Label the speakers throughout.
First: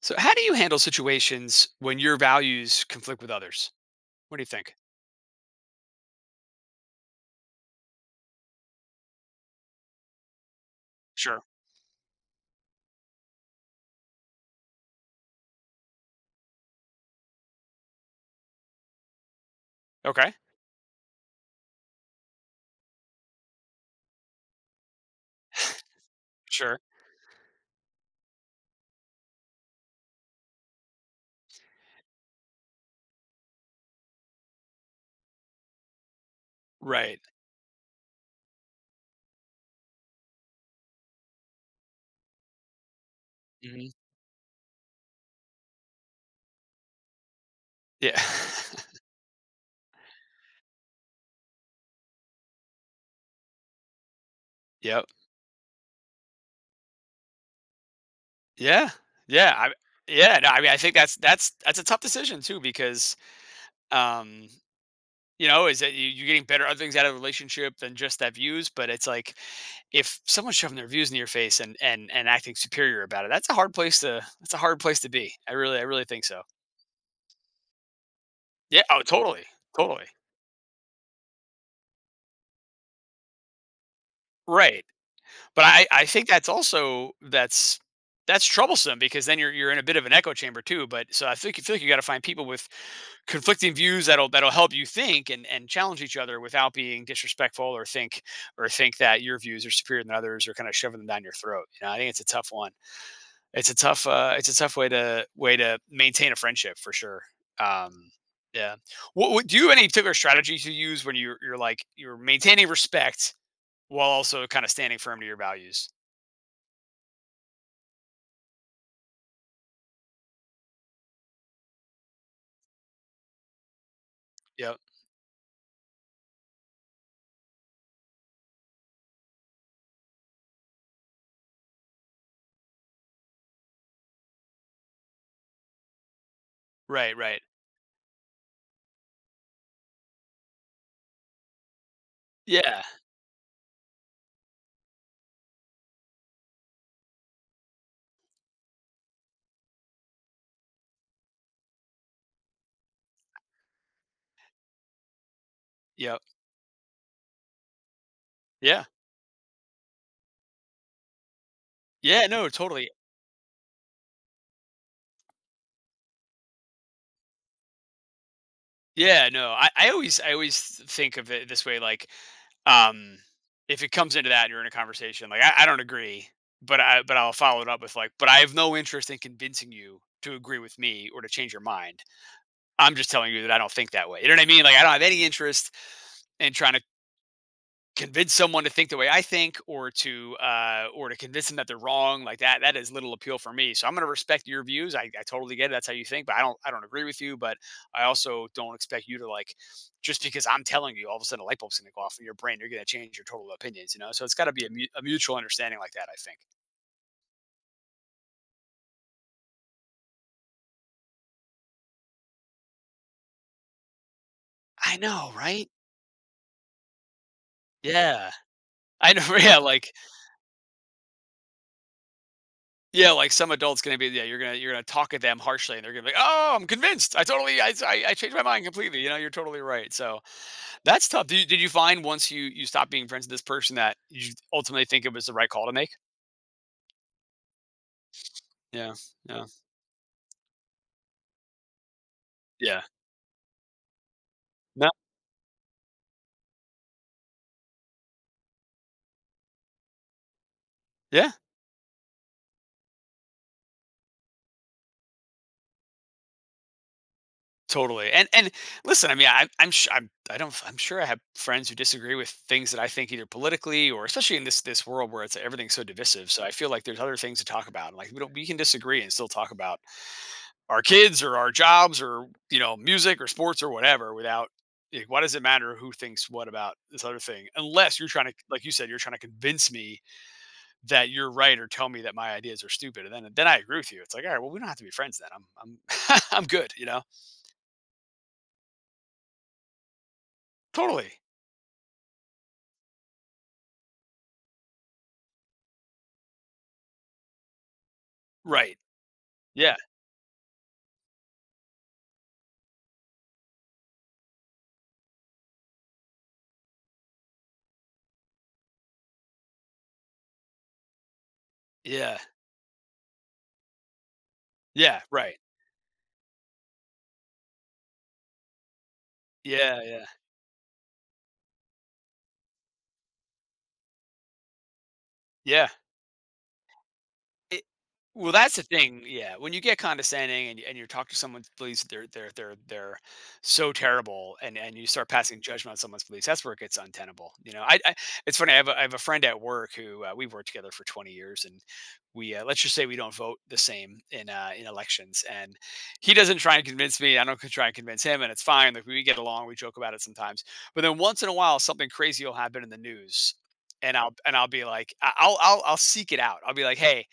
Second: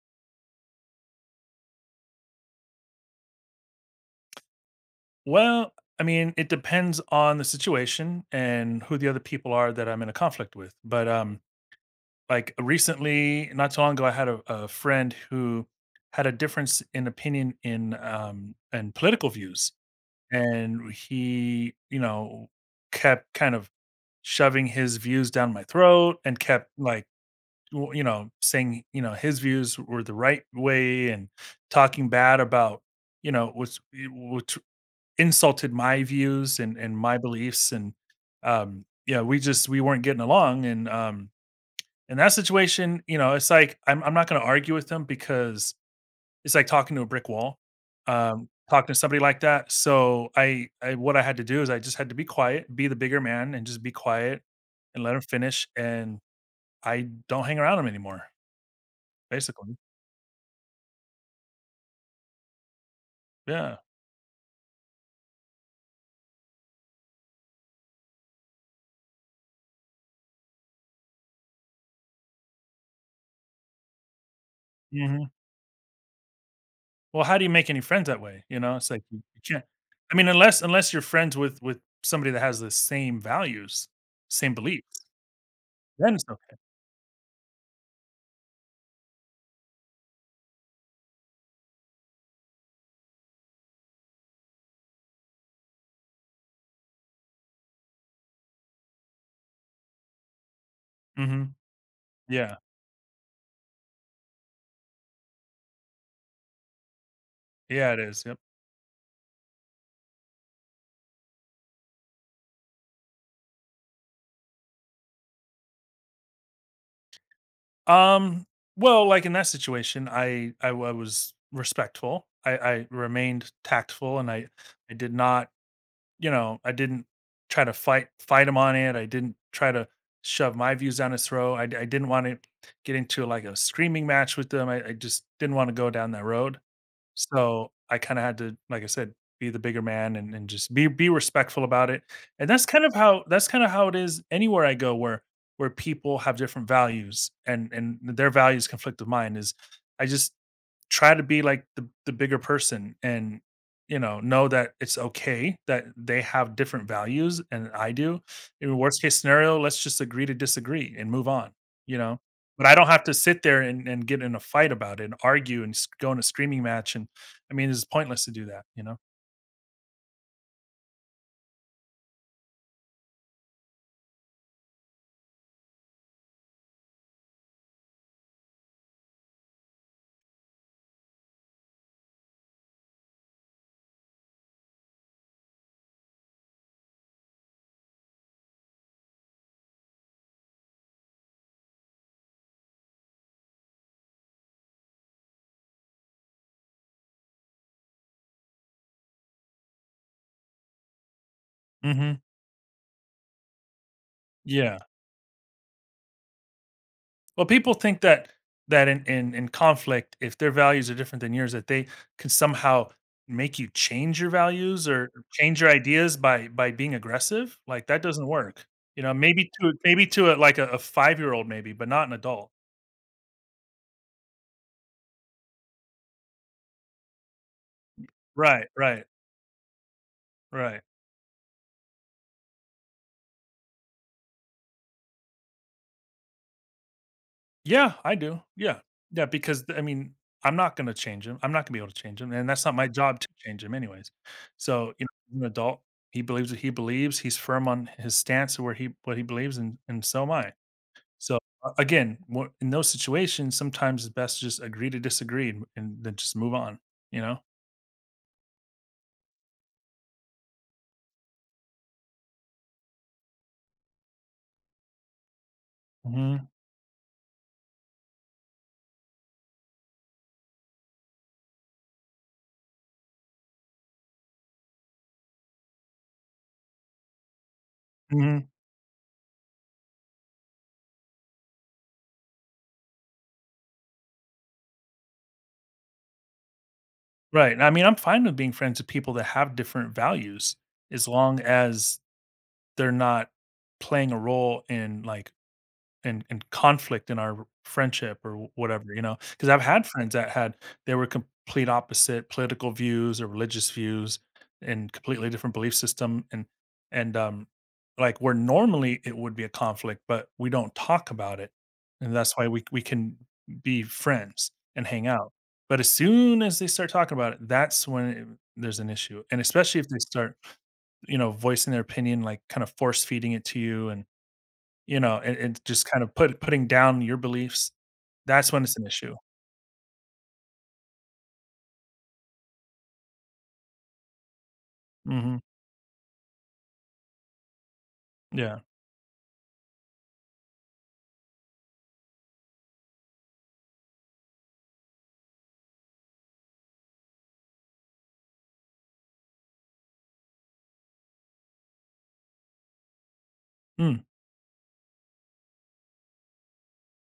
Speaker 1: So, how do you handle situations when your values conflict with others? What do you think?
Speaker 2: Well, I mean, it depends on the situation and who the other people are that I'm in a conflict with. But
Speaker 1: Sure.
Speaker 2: like recently, not so long ago, I had a friend who had a difference in opinion in and political views,
Speaker 1: Okay.
Speaker 2: and he, you know, kept kind of shoving his views down my throat and kept
Speaker 1: Sure.
Speaker 2: like you know saying you know his views were the right way and talking bad about you know what's insulted my views and my
Speaker 1: Right.
Speaker 2: beliefs and yeah we just we weren't getting along and in that situation you know it's like
Speaker 1: Hmm.
Speaker 2: I'm not going to argue with them because it's like talking to a brick wall.
Speaker 1: Yeah.
Speaker 2: Talking to somebody like that, so I what I had to do is I just had to be quiet, be the bigger man and just be quiet and
Speaker 1: Yep.
Speaker 2: let him finish. And I don't hang around him anymore
Speaker 1: Yeah. Yeah. I,
Speaker 2: basically.
Speaker 1: yeah. No, I mean, I think that's a tough decision too because
Speaker 2: Yeah.
Speaker 1: um, you know, is that you're getting better other things out of a relationship than just that views, but it's like if someone's shoving their views in your face and acting superior about it, that's a hard place to that's a hard place to be. I really think so.
Speaker 2: Well, how do you make any friends that way, you know?
Speaker 1: Yeah.
Speaker 2: It's like
Speaker 1: Oh,
Speaker 2: you
Speaker 1: totally.
Speaker 2: can't.
Speaker 1: Totally.
Speaker 2: I mean, unless you're friends with somebody that has the same values, same
Speaker 1: Right.
Speaker 2: beliefs,
Speaker 1: But I
Speaker 2: then it's
Speaker 1: think that's
Speaker 2: okay.
Speaker 1: also that's troublesome because then you're in a bit of an echo chamber too, but so I think you feel like you gotta find people with conflicting views that'll that'll help you think and challenge each other without being disrespectful or think that your views are superior than others or kind of shoving them down your
Speaker 2: Mhm.
Speaker 1: throat. You know, I think it's a tough
Speaker 2: Yeah.
Speaker 1: one. It's a tough way to way to maintain a friendship for sure.
Speaker 2: Yeah, it
Speaker 1: Um
Speaker 2: is, yep.
Speaker 1: yeah. What do you have any particular strategies you use when you're like you're maintaining respect while also kind of standing firm to your values?
Speaker 2: Um, well, like, in that situation, I was respectful. I remained tactful, and
Speaker 1: Yep.
Speaker 2: I did not, you know, I didn't try to fight him on it. I didn't try to shove my views down his throat. I didn't wanna get into, like, a screaming match with them. I just didn't wanna go down that road.
Speaker 1: Right, right.
Speaker 2: So, I kinda had to, like I said, be the bigger man and just be respectful about it, and
Speaker 1: Yeah.
Speaker 2: that's kinda how it is anywhere I go where people have different values and their values conflict with mine is I just try to be like the bigger person and you know that it's okay that
Speaker 1: Yep.
Speaker 2: they have different values and I do. In
Speaker 1: Yeah.
Speaker 2: worst case scenario, let's just agree to disagree and move on, you know?
Speaker 1: Yeah, no,
Speaker 2: But I don't
Speaker 1: totally.
Speaker 2: have to sit there and, get in a fight about it and argue and go in a screaming match and I mean it's pointless to do that, you know?
Speaker 1: Yeah, no. I always think of it this way, like, um, if it comes into that and you're in a conversation, like I don't agree, but I'll follow it up with like, but I have no interest in convincing you to agree with me or to change your mind. I'm just telling you that I don't think that way. You know what I mean? Like I don't have any interest in trying to convince someone to think the way I think or to convince them that they're wrong like that is little appeal for me. So I'm going to respect your views. I totally get it. That's how you think, but I don't agree with you, but I also don't expect you to like just because I'm telling you all of a sudden a light bulb's going to go
Speaker 2: Hmm.
Speaker 1: off in your brain, you're going to change your total opinions, you know? So it's got to be a,
Speaker 2: Yeah.
Speaker 1: mu- a mutual understanding like that, I think.
Speaker 2: Well, people think that in, in conflict, if their values are different than yours, that they can somehow make you change your values
Speaker 1: I
Speaker 2: or
Speaker 1: know,
Speaker 2: change your
Speaker 1: right?
Speaker 2: ideas by being aggressive. Like that doesn't
Speaker 1: Yeah.
Speaker 2: work. You
Speaker 1: I
Speaker 2: know,
Speaker 1: know,
Speaker 2: maybe to a 5-year old, maybe, but not an adult.
Speaker 1: yeah, like some adults gonna be, yeah, you're gonna talk at them harshly, and they're gonna be, like, oh, I'm convinced, I totally, I changed my mind
Speaker 2: Right,
Speaker 1: completely.
Speaker 2: right,
Speaker 1: You know, you're totally right. So,
Speaker 2: right.
Speaker 1: that's tough. Did you find once you stopped being friends with this person that you ultimately think it was the right call to make?
Speaker 2: Yeah, I do. Yeah,
Speaker 1: Yeah.
Speaker 2: yeah.
Speaker 1: Yeah.
Speaker 2: I mean, I'm not going to change him. I'm not going to be able to change him, and that's not
Speaker 1: Yeah.
Speaker 2: my job to change him, anyways.
Speaker 1: No.
Speaker 2: So you know, he's an adult. He believes what he believes. He's firm on his stance of where he what he believes, and so am I.
Speaker 1: Yeah.
Speaker 2: So in those situations, sometimes it's best to just agree to disagree and, then just move on. You know.
Speaker 1: Totally. And listen, I mean, I, I'm sure I'm I don't I'm sure I have friends who disagree with things that I think either politically or especially in this this world where it's everything's so divisive. So
Speaker 2: Hmm.
Speaker 1: I feel like there's other things to talk about. Like we don't we can disagree and still talk about our kids or our jobs or you know music or sports or whatever without. Like, why does it matter who thinks what about this other thing? Unless you're trying to,
Speaker 2: Hmm.
Speaker 1: like you said, you're trying to convince me that you're right or tell me that my ideas are stupid and then I agree with you. It's like, "All right, well, we don't have to be friends then. I'm I'm good," you know?
Speaker 2: Right. I mean, I'm fine with being friends with people that have different values, as
Speaker 1: Totally.
Speaker 2: long as they're not playing a role in like and conflict in our friendship or wh
Speaker 1: Right.
Speaker 2: whatever, you know, because 'Cause I've
Speaker 1: Yeah.
Speaker 2: had friends that had they were complete opposite political views or religious views and completely different belief system and and, um, like, where normally it would be a conflict, but we don't talk about it, and
Speaker 1: Yeah.
Speaker 2: that's why we can be friends and
Speaker 1: Yeah,
Speaker 2: hang out.
Speaker 1: right.
Speaker 2: But as soon as they start talking about it, that's when it there's an issue, and especially
Speaker 1: Yeah,
Speaker 2: if they
Speaker 1: yeah.
Speaker 2: start, you know, voicing their opinion, like, kinda force feeding it to you and you know, and
Speaker 1: Yeah.
Speaker 2: just kind of putting down your
Speaker 1: It
Speaker 2: beliefs,
Speaker 1: well,
Speaker 2: that's
Speaker 1: that's
Speaker 2: when
Speaker 1: the
Speaker 2: it's an
Speaker 1: thing,
Speaker 2: issue.
Speaker 1: yeah, when you get condescending and you talk to someone's beliefs, they're so terrible, and you start
Speaker 2: Mhm.
Speaker 1: passing judgment on someone's beliefs, that's where it gets untenable, you know? I it's funny,
Speaker 2: Yeah.
Speaker 1: I have a friend at work who, we've worked together for 20 years, and we, let's just say we don't vote the same in elections, and he doesn't try and convince me, I don't try and convince him, and it's fine, like, we get along, we joke about it sometimes, but then once in a while, something crazy will happen in the news, and
Speaker 2: Mm,
Speaker 1: I'll be like I'll seek it out, I'll be like, "Hey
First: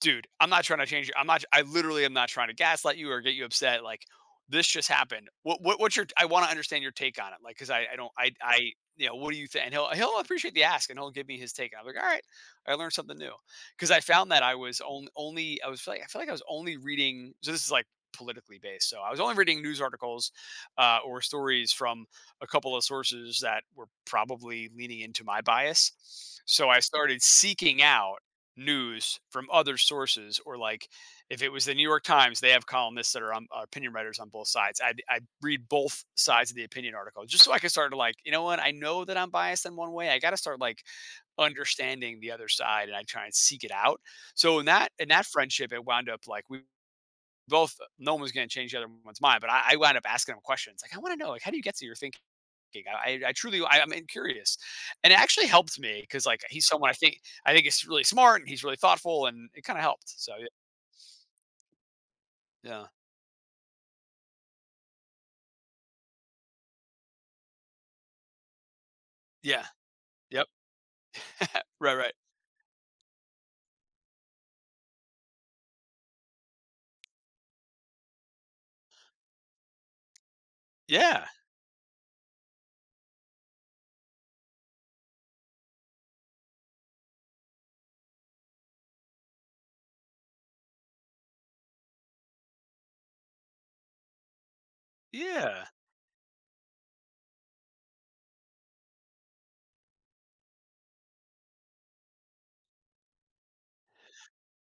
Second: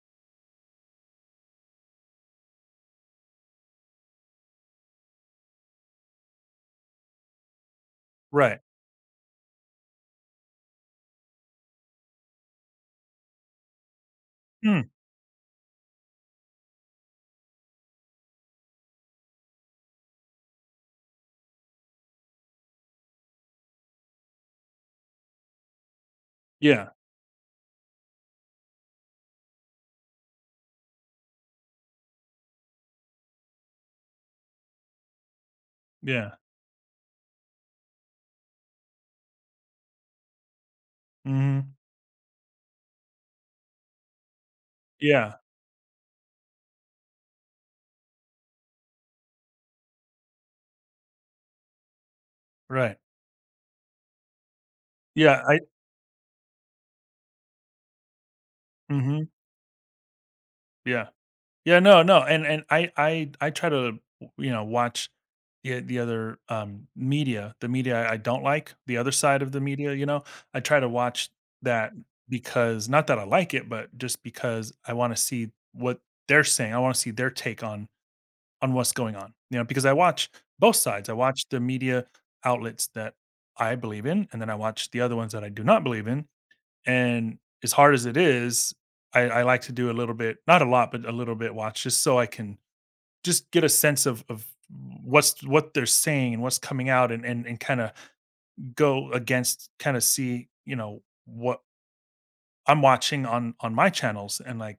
Speaker 1: dude, I'm not trying to change you. I'm not. I literally am not trying to gaslight you or get you upset. Like this just happened. What's your? I want to understand your take on it. Like because I don't
Speaker 2: right.
Speaker 1: I you know what do you think?" And he'll appreciate the ask and he'll give me his take. And I'm like, all right, I learned something new because I found that I was
Speaker 2: Mm,
Speaker 1: only I was like I feel like I was only reading. So this is like politically based. So I was only reading news articles or stories from a couple of sources that were probably leaning into my bias. So I
Speaker 2: yeah,
Speaker 1: started seeking out news from other sources or like if it was the New York Times, they have columnists that are on, opinion writers on both sides, I read both
Speaker 2: yeah.
Speaker 1: sides of the opinion article just so I can start to like you know what I know that I'm biased in one way, I got to start like
Speaker 2: Mhm.
Speaker 1: understanding the other side and I try and seek it out. So in that
Speaker 2: Yeah,
Speaker 1: friendship, it wound up like we both, no one was going to change the other one's mind, but I wound up asking him questions like, I want to know, like, how do you get to your thinking?
Speaker 2: right.
Speaker 1: I truly, I'm curious, and it
Speaker 2: Yeah,
Speaker 1: actually
Speaker 2: I
Speaker 1: helped me because like he's someone I think is really smart and he's really thoughtful,
Speaker 2: mhm,
Speaker 1: and it kind of helped. So
Speaker 2: yeah. Yeah, no, no, and
Speaker 1: yeah,
Speaker 2: I try to, you know, watch the other, media, the media I don't like, the other side of the
Speaker 1: yeah,
Speaker 2: media, you know?
Speaker 1: yep,
Speaker 2: I try to watch that
Speaker 1: right, right,
Speaker 2: because not that I like it, but just because I wanna see what they're saying, I wanna see their take on what's going on, you know, because I watch both sides. I
Speaker 1: yeah,
Speaker 2: watch the media outlets that I believe in, and then I watch the other ones that I do not believe in. And as hard as it is, I like to do a little bit, not a lot, but a little bit watch just so I can just get a sense of what's
Speaker 1: yeah,
Speaker 2: what they're saying and what's coming out and and kind of go against kind of see, you know, what I'm watching on my channels, and like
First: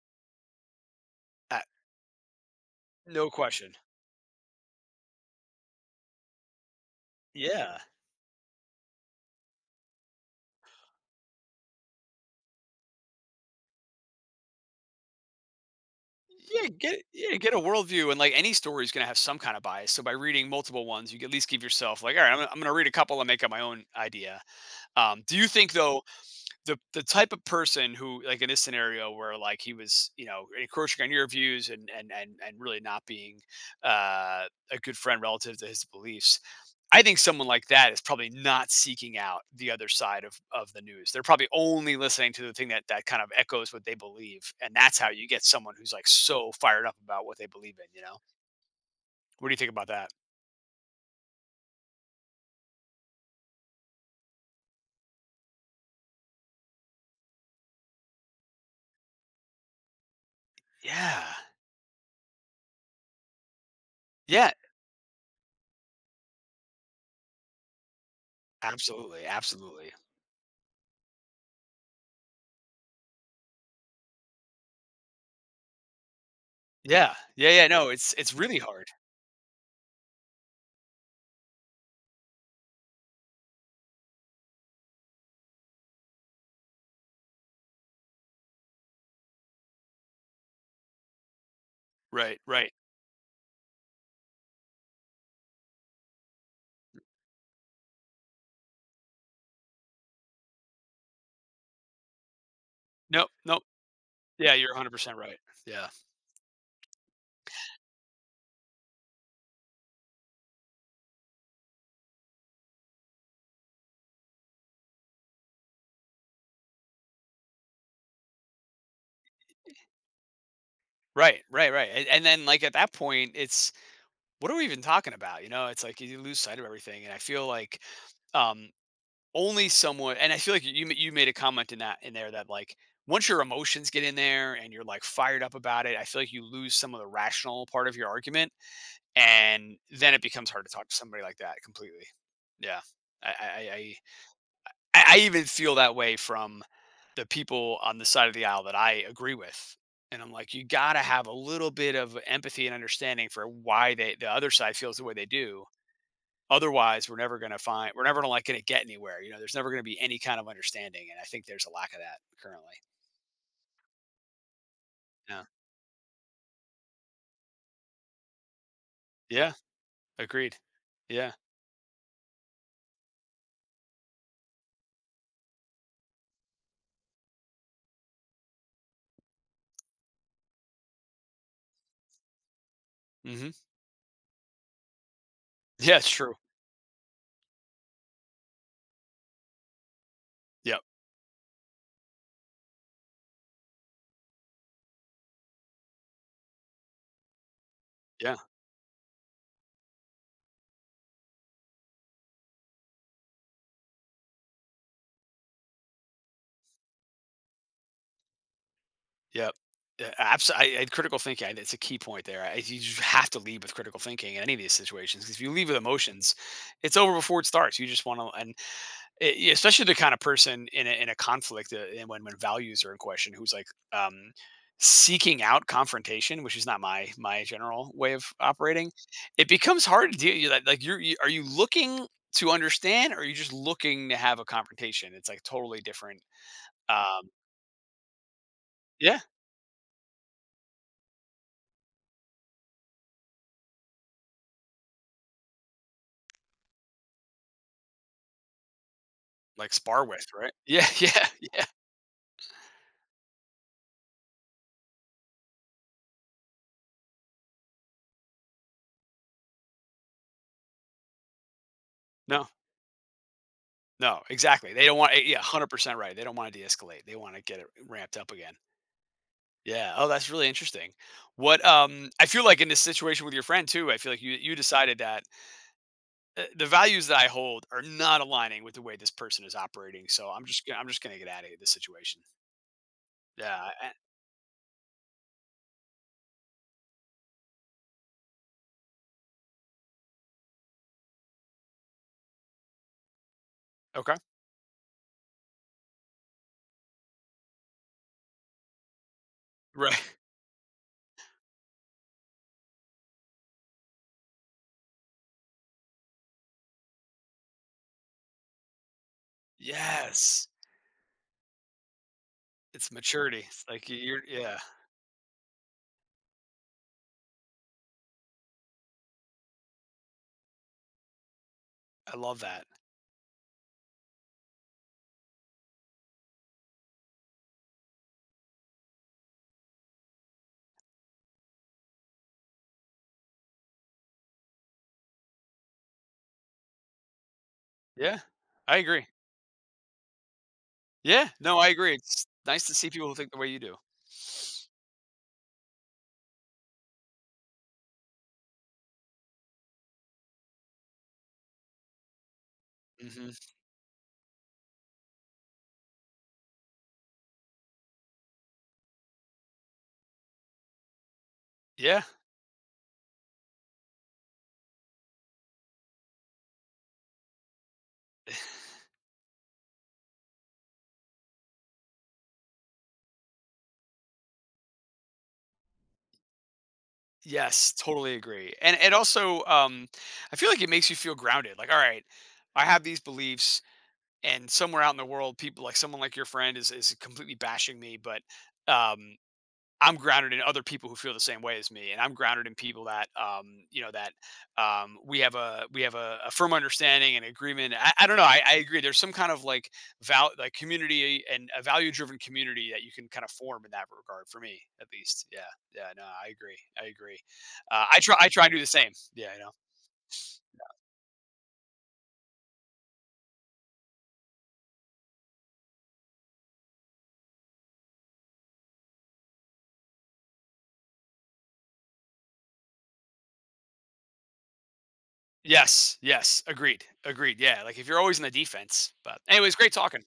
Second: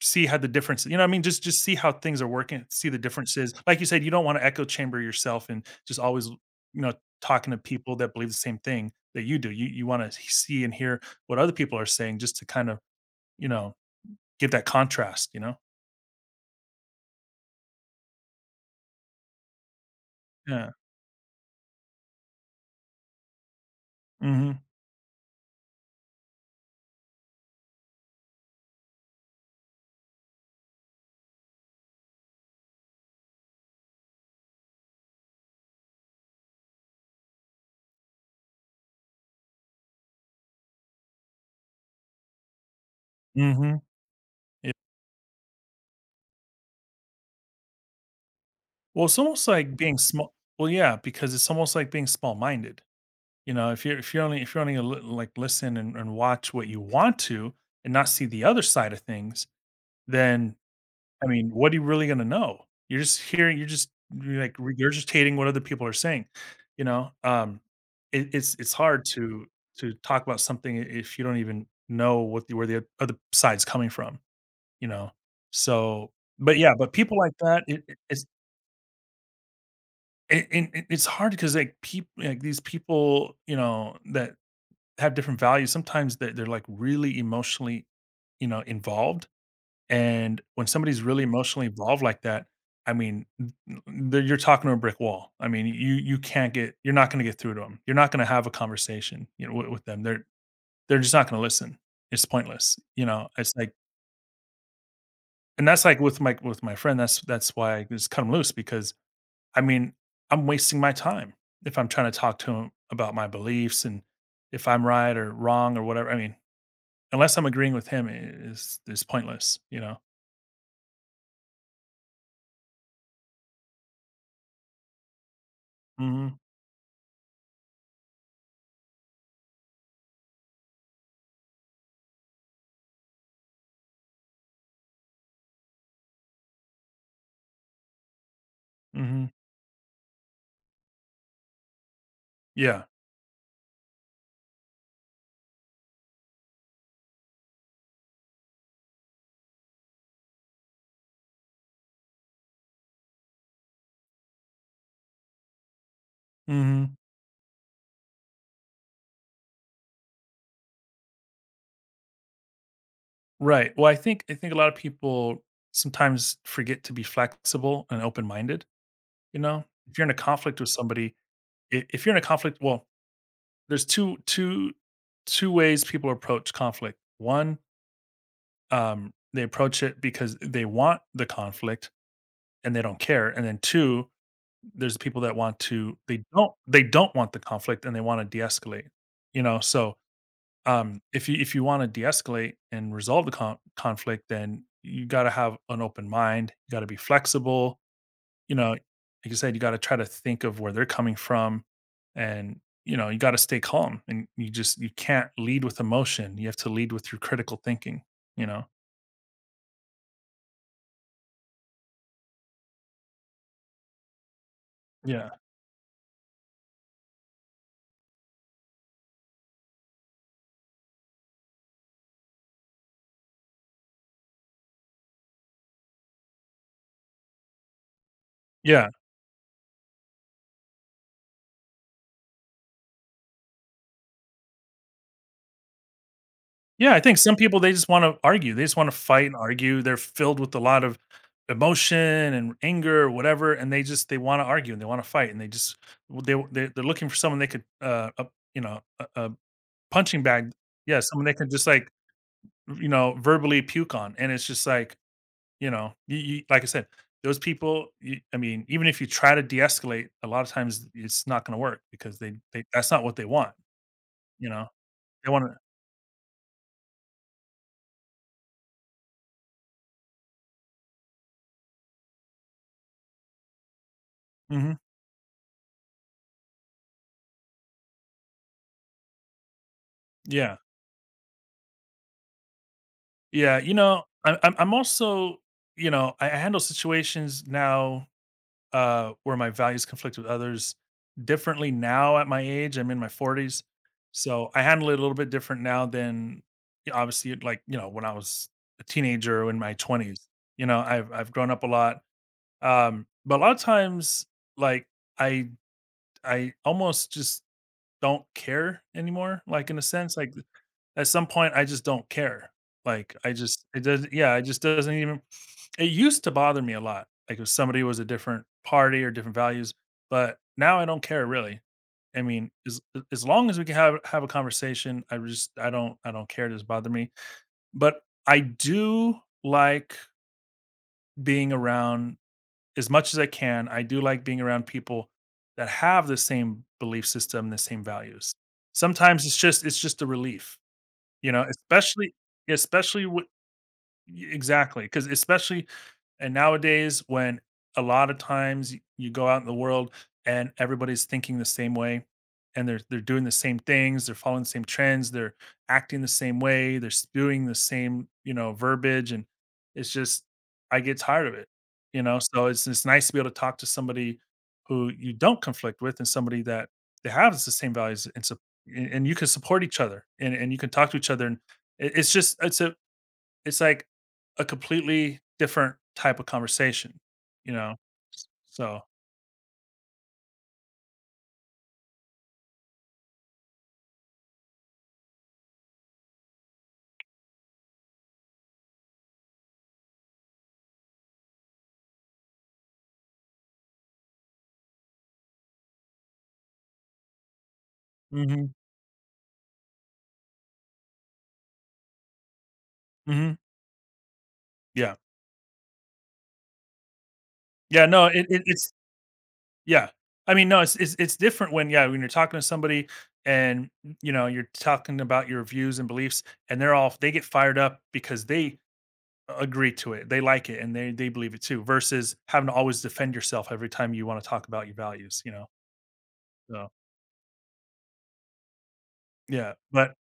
Speaker 2: see how the difference, you know what I mean?
Speaker 1: uh,
Speaker 2: Just see how things are working, see the
Speaker 1: no
Speaker 2: differences.
Speaker 1: question,
Speaker 2: Like you said, you don't wanna echo chamber yourself and just always, you know, talking to
Speaker 1: yeah.
Speaker 2: people that believe the same thing that you do. You wanna see and hear what other people are saying just to kind of, you know, get that contrast, you know?
Speaker 1: Yeah, get a worldview, and like any story is going to have some kind of bias. So by reading
Speaker 2: Yeah.
Speaker 1: multiple ones, you can at least give yourself like, all right, I'm going to read a couple and make up my own idea.
Speaker 2: Mhm.
Speaker 1: Do you think though, the type of person who like in this scenario where like he was you know encroaching on your views and really not being uh, a good friend relative to his beliefs, I think someone like that is probably not seeking out the other side of the news, they're probably only listening to the thing that that kind of echoes
Speaker 2: Mhm.
Speaker 1: what they believe
Speaker 2: Yeah.
Speaker 1: and that's how you get someone who's like so fired up about what they believe in, you know?
Speaker 2: Well, it's almost
Speaker 1: What do you think
Speaker 2: like
Speaker 1: about
Speaker 2: being
Speaker 1: that?
Speaker 2: small well, yeah, because it's almost like being small-minded. You know, if you're if you're only a li like, listen and watch what you want to and not see the other side of things, then
Speaker 1: Yeah,
Speaker 2: I mean, what are you really gonna know? You're just hearing you're just you're
Speaker 1: yeah,
Speaker 2: like regurgitating what other people are saying, you know? It's hard
Speaker 1: absolutely,
Speaker 2: to
Speaker 1: absolutely,
Speaker 2: talk about something if you don't even know what the where the other side's coming from, you know? So, but yeah, but
Speaker 1: yeah
Speaker 2: people like
Speaker 1: yeah
Speaker 2: that,
Speaker 1: yeah no it's
Speaker 2: it's
Speaker 1: it's really hard,
Speaker 2: it's hard because like people like these people, you know, that have different values. Sometimes they're like really emotionally, you know, involved and when somebody's really emotionally involved like
Speaker 1: right
Speaker 2: that,
Speaker 1: right,
Speaker 2: I mean, n n the you're talking to a brick wall. I mean, you can't get you're not gonna get through to them. 'Em. You're not gonna have a conversation, you know, with them. They're just not gonna listen. It's pointless, you
Speaker 1: no
Speaker 2: know? It's
Speaker 1: no.
Speaker 2: like
Speaker 1: Yeah, you're 100% right.
Speaker 2: and that's
Speaker 1: Yeah.
Speaker 2: like with my friend, that's why I just cut him loose because, I mean, I'm wasting my time if I'm trying to talk to him about my beliefs and if I'm right or wrong or whatever. I mean, unless I'm agreeing with him, I is it's pointless, you know?
Speaker 1: Right, right, right, and then, like, at that point, it's, "What are we even talking about?" You know? It's like you
Speaker 2: Mhm,
Speaker 1: lose sight of everything, and I feel like, um, only someone and I feel like you made a comment in that in there that, like, once your emotions get in there and you're, like, fired up about it, I feel like you lose some of the rational part of your argument,
Speaker 2: mhm.
Speaker 1: and then it becomes hard to talk to somebody like that completely. Yeah.
Speaker 2: Yeah.
Speaker 1: I I I I even feel that way from the people on the side of the aisle that I agree with. And I'm like, you got to have a little bit of empathy and understanding for why they, the other side feels the way they do.
Speaker 2: Mhm.
Speaker 1: Otherwise, we're never going to find, we're never like going to get anywhere. You know, there's never going to be any kind of understanding. And I think there's a lack of that currently.
Speaker 2: Right. Well, I think a lot of people
Speaker 1: Yeah.
Speaker 2: sometimes forget to be flexible and open-minded, you
Speaker 1: Yeah.
Speaker 2: know? If you're in a
Speaker 1: Agreed.
Speaker 2: conflict with somebody,
Speaker 1: Yeah.
Speaker 2: I if you're in a conflict, well, there's two ways people approach conflict. One, they approach it because they want the conflict and they don't care, and
Speaker 1: Hmm.
Speaker 2: then two, there's people that want to
Speaker 1: Yeah. It's true.
Speaker 2: they don't want the conflict and they wanna de-escalate, you know? So,
Speaker 1: Yep.
Speaker 2: if you want to de-escalate and resolve the conflict, then you got to have an open mind. You got to be flexible.
Speaker 1: Yeah.
Speaker 2: You know, like you said, you got to try to think of where they're coming from, and you know, you got to stay calm. And you can't lead with emotion. You have to lead with your critical thinking. You know.
Speaker 1: Yep. Absolutely. Critical thinking. I- It's a key point there. I, you just have to lead with critical thinking in any of these situations.
Speaker 2: Yeah.
Speaker 1: 'Cause if you leave with emotions, it's over before it starts. You just want to, and e- especially the kind of person in a conflict and when values are in question who's like um seeking out confrontation, which is not my my general way of
Speaker 2: Yeah.
Speaker 1: operating, it becomes hard to deal, you like you, are you looking to understand or are you just looking to have a confrontation? It's like totally different.
Speaker 2: Yeah, I think
Speaker 1: um
Speaker 2: some people they just wanna argue, they just wanna
Speaker 1: yeah
Speaker 2: fight and argue, they're filled with a lot of emotion and anger, or whatever, and they just they wanna argue and they wanna fight and they just w they w- they're looking for someone they could, you know, a
Speaker 1: like spar
Speaker 2: punching
Speaker 1: with,
Speaker 2: bag.
Speaker 1: right, yeah
Speaker 2: Yeah, someone
Speaker 1: yeah
Speaker 2: they can
Speaker 1: yeah
Speaker 2: just, like, you know, verbally puke on, and it's just like, you know, you like I said, those people, you I mean, even if you try to de-escalate, a lot of times it's not gonna work because
Speaker 1: no
Speaker 2: they that's not what they want,
Speaker 1: no
Speaker 2: you know?
Speaker 1: exactly they don't want
Speaker 2: They
Speaker 1: yeah
Speaker 2: wanna
Speaker 1: 100% right, they don't want to de-escalate, they want to get it ramped up again. Yeah. Oh, that's really interesting. What I feel like in this situation with your friend too, I feel like you
Speaker 2: mhm,
Speaker 1: decided that the values that I hold are not aligning with the way this person is operating. So I'm
Speaker 2: yeah.
Speaker 1: just gonna I'm just gonna get out of this situation.
Speaker 2: Yeah,
Speaker 1: Yeah.
Speaker 2: you know, I'm also, you know, I handle situations now where my values conflict with others differently now at my age. I'm in my 40s.
Speaker 1: Okay.
Speaker 2: So I handle it a little bit different now than yeah, obviously like, you know, when I was a teenager or in my
Speaker 1: Right.
Speaker 2: 20s. You know, I've grown up a lot. But a lot of times like I I almost just don't care anymore like in a sense like
Speaker 1: Yes.
Speaker 2: at some point, I just don't care.
Speaker 1: It's
Speaker 2: Like, I
Speaker 1: maturity.
Speaker 2: just
Speaker 1: It's
Speaker 2: it
Speaker 1: like y-
Speaker 2: doesn't
Speaker 1: you're
Speaker 2: yeah, it
Speaker 1: yeah.
Speaker 2: just doesn't even it used to bother me a lot, like, if somebody was a different party or different values, but now I don't care really.
Speaker 1: I
Speaker 2: I
Speaker 1: love
Speaker 2: mean,
Speaker 1: that.
Speaker 2: as long as we can have a conversation, I just I don't care, it doesn't bother me. But I do like being around as much as I can, I do like being around people that have the same belief system, the same
Speaker 1: Yeah.
Speaker 2: values.
Speaker 1: I agree.
Speaker 2: Sometimes it's just a relief.
Speaker 1: Yeah.
Speaker 2: You know,
Speaker 1: No, I agree. It's nice to see
Speaker 2: especially
Speaker 1: people who
Speaker 2: what
Speaker 1: think the way you do.
Speaker 2: exactly? Because especially and nowadays, when a lot of times you go out in the world and everybody's thinking the same way and they're doing
Speaker 1: Hmm.
Speaker 2: the same things, they're following the same trends, they're acting the same way, they're spewing the same, you know, verbiage and it's just I get tired of it. You
Speaker 1: Yeah.
Speaker 2: know, so it's nice to be able to talk to somebody who you don't conflict with and somebody that they have the same values and and you can support each other and, you can talk to each other and it's just it's a it's like a completely different type of conversation, you
Speaker 1: Yes,
Speaker 2: know?
Speaker 1: totally agree. And
Speaker 2: So
Speaker 1: it also, I feel like it makes you feel grounded. Like, all right, I have these beliefs, and somewhere out in the world, people like someone like your friend is completely bashing me, but um, I'm grounded in other people who feel the same way as me, and I'm grounded in people that, you know, that we have a a firm understanding and agreement. I don't know.
Speaker 2: mhm,
Speaker 1: I agree. There's some kind of like val like community and a value driven community that you can kind of
Speaker 2: mhm,
Speaker 1: form in that regard. For me, at
Speaker 2: yeah.
Speaker 1: least. Yeah. Yeah. No, I agree. I agree.
Speaker 2: Yeah,
Speaker 1: I
Speaker 2: no,
Speaker 1: try. I try and do the
Speaker 2: it's
Speaker 1: same. Yeah. I know.
Speaker 2: yeah. I mean, no, it's different when yeah, when you're talking to somebody and, you know, you're talking about your views and beliefs and they're all they get fired up because they agree to it. They like it and they believe it too versus having to always defend yourself every time you wanna talk about your values, you know?
Speaker 1: Yes. Yes.
Speaker 2: So,
Speaker 1: Agreed. Agreed. Yeah. Like if you're always in the defense. But
Speaker 2: yeah,
Speaker 1: anyways, great
Speaker 2: but
Speaker 1: talking.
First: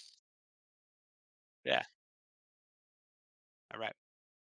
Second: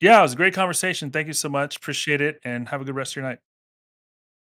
Speaker 2: yeah, it was a great conversation. Thank you so much.
Speaker 1: Yeah.
Speaker 2: Appreciate it and have a good rest of your night.
Speaker 1: All right.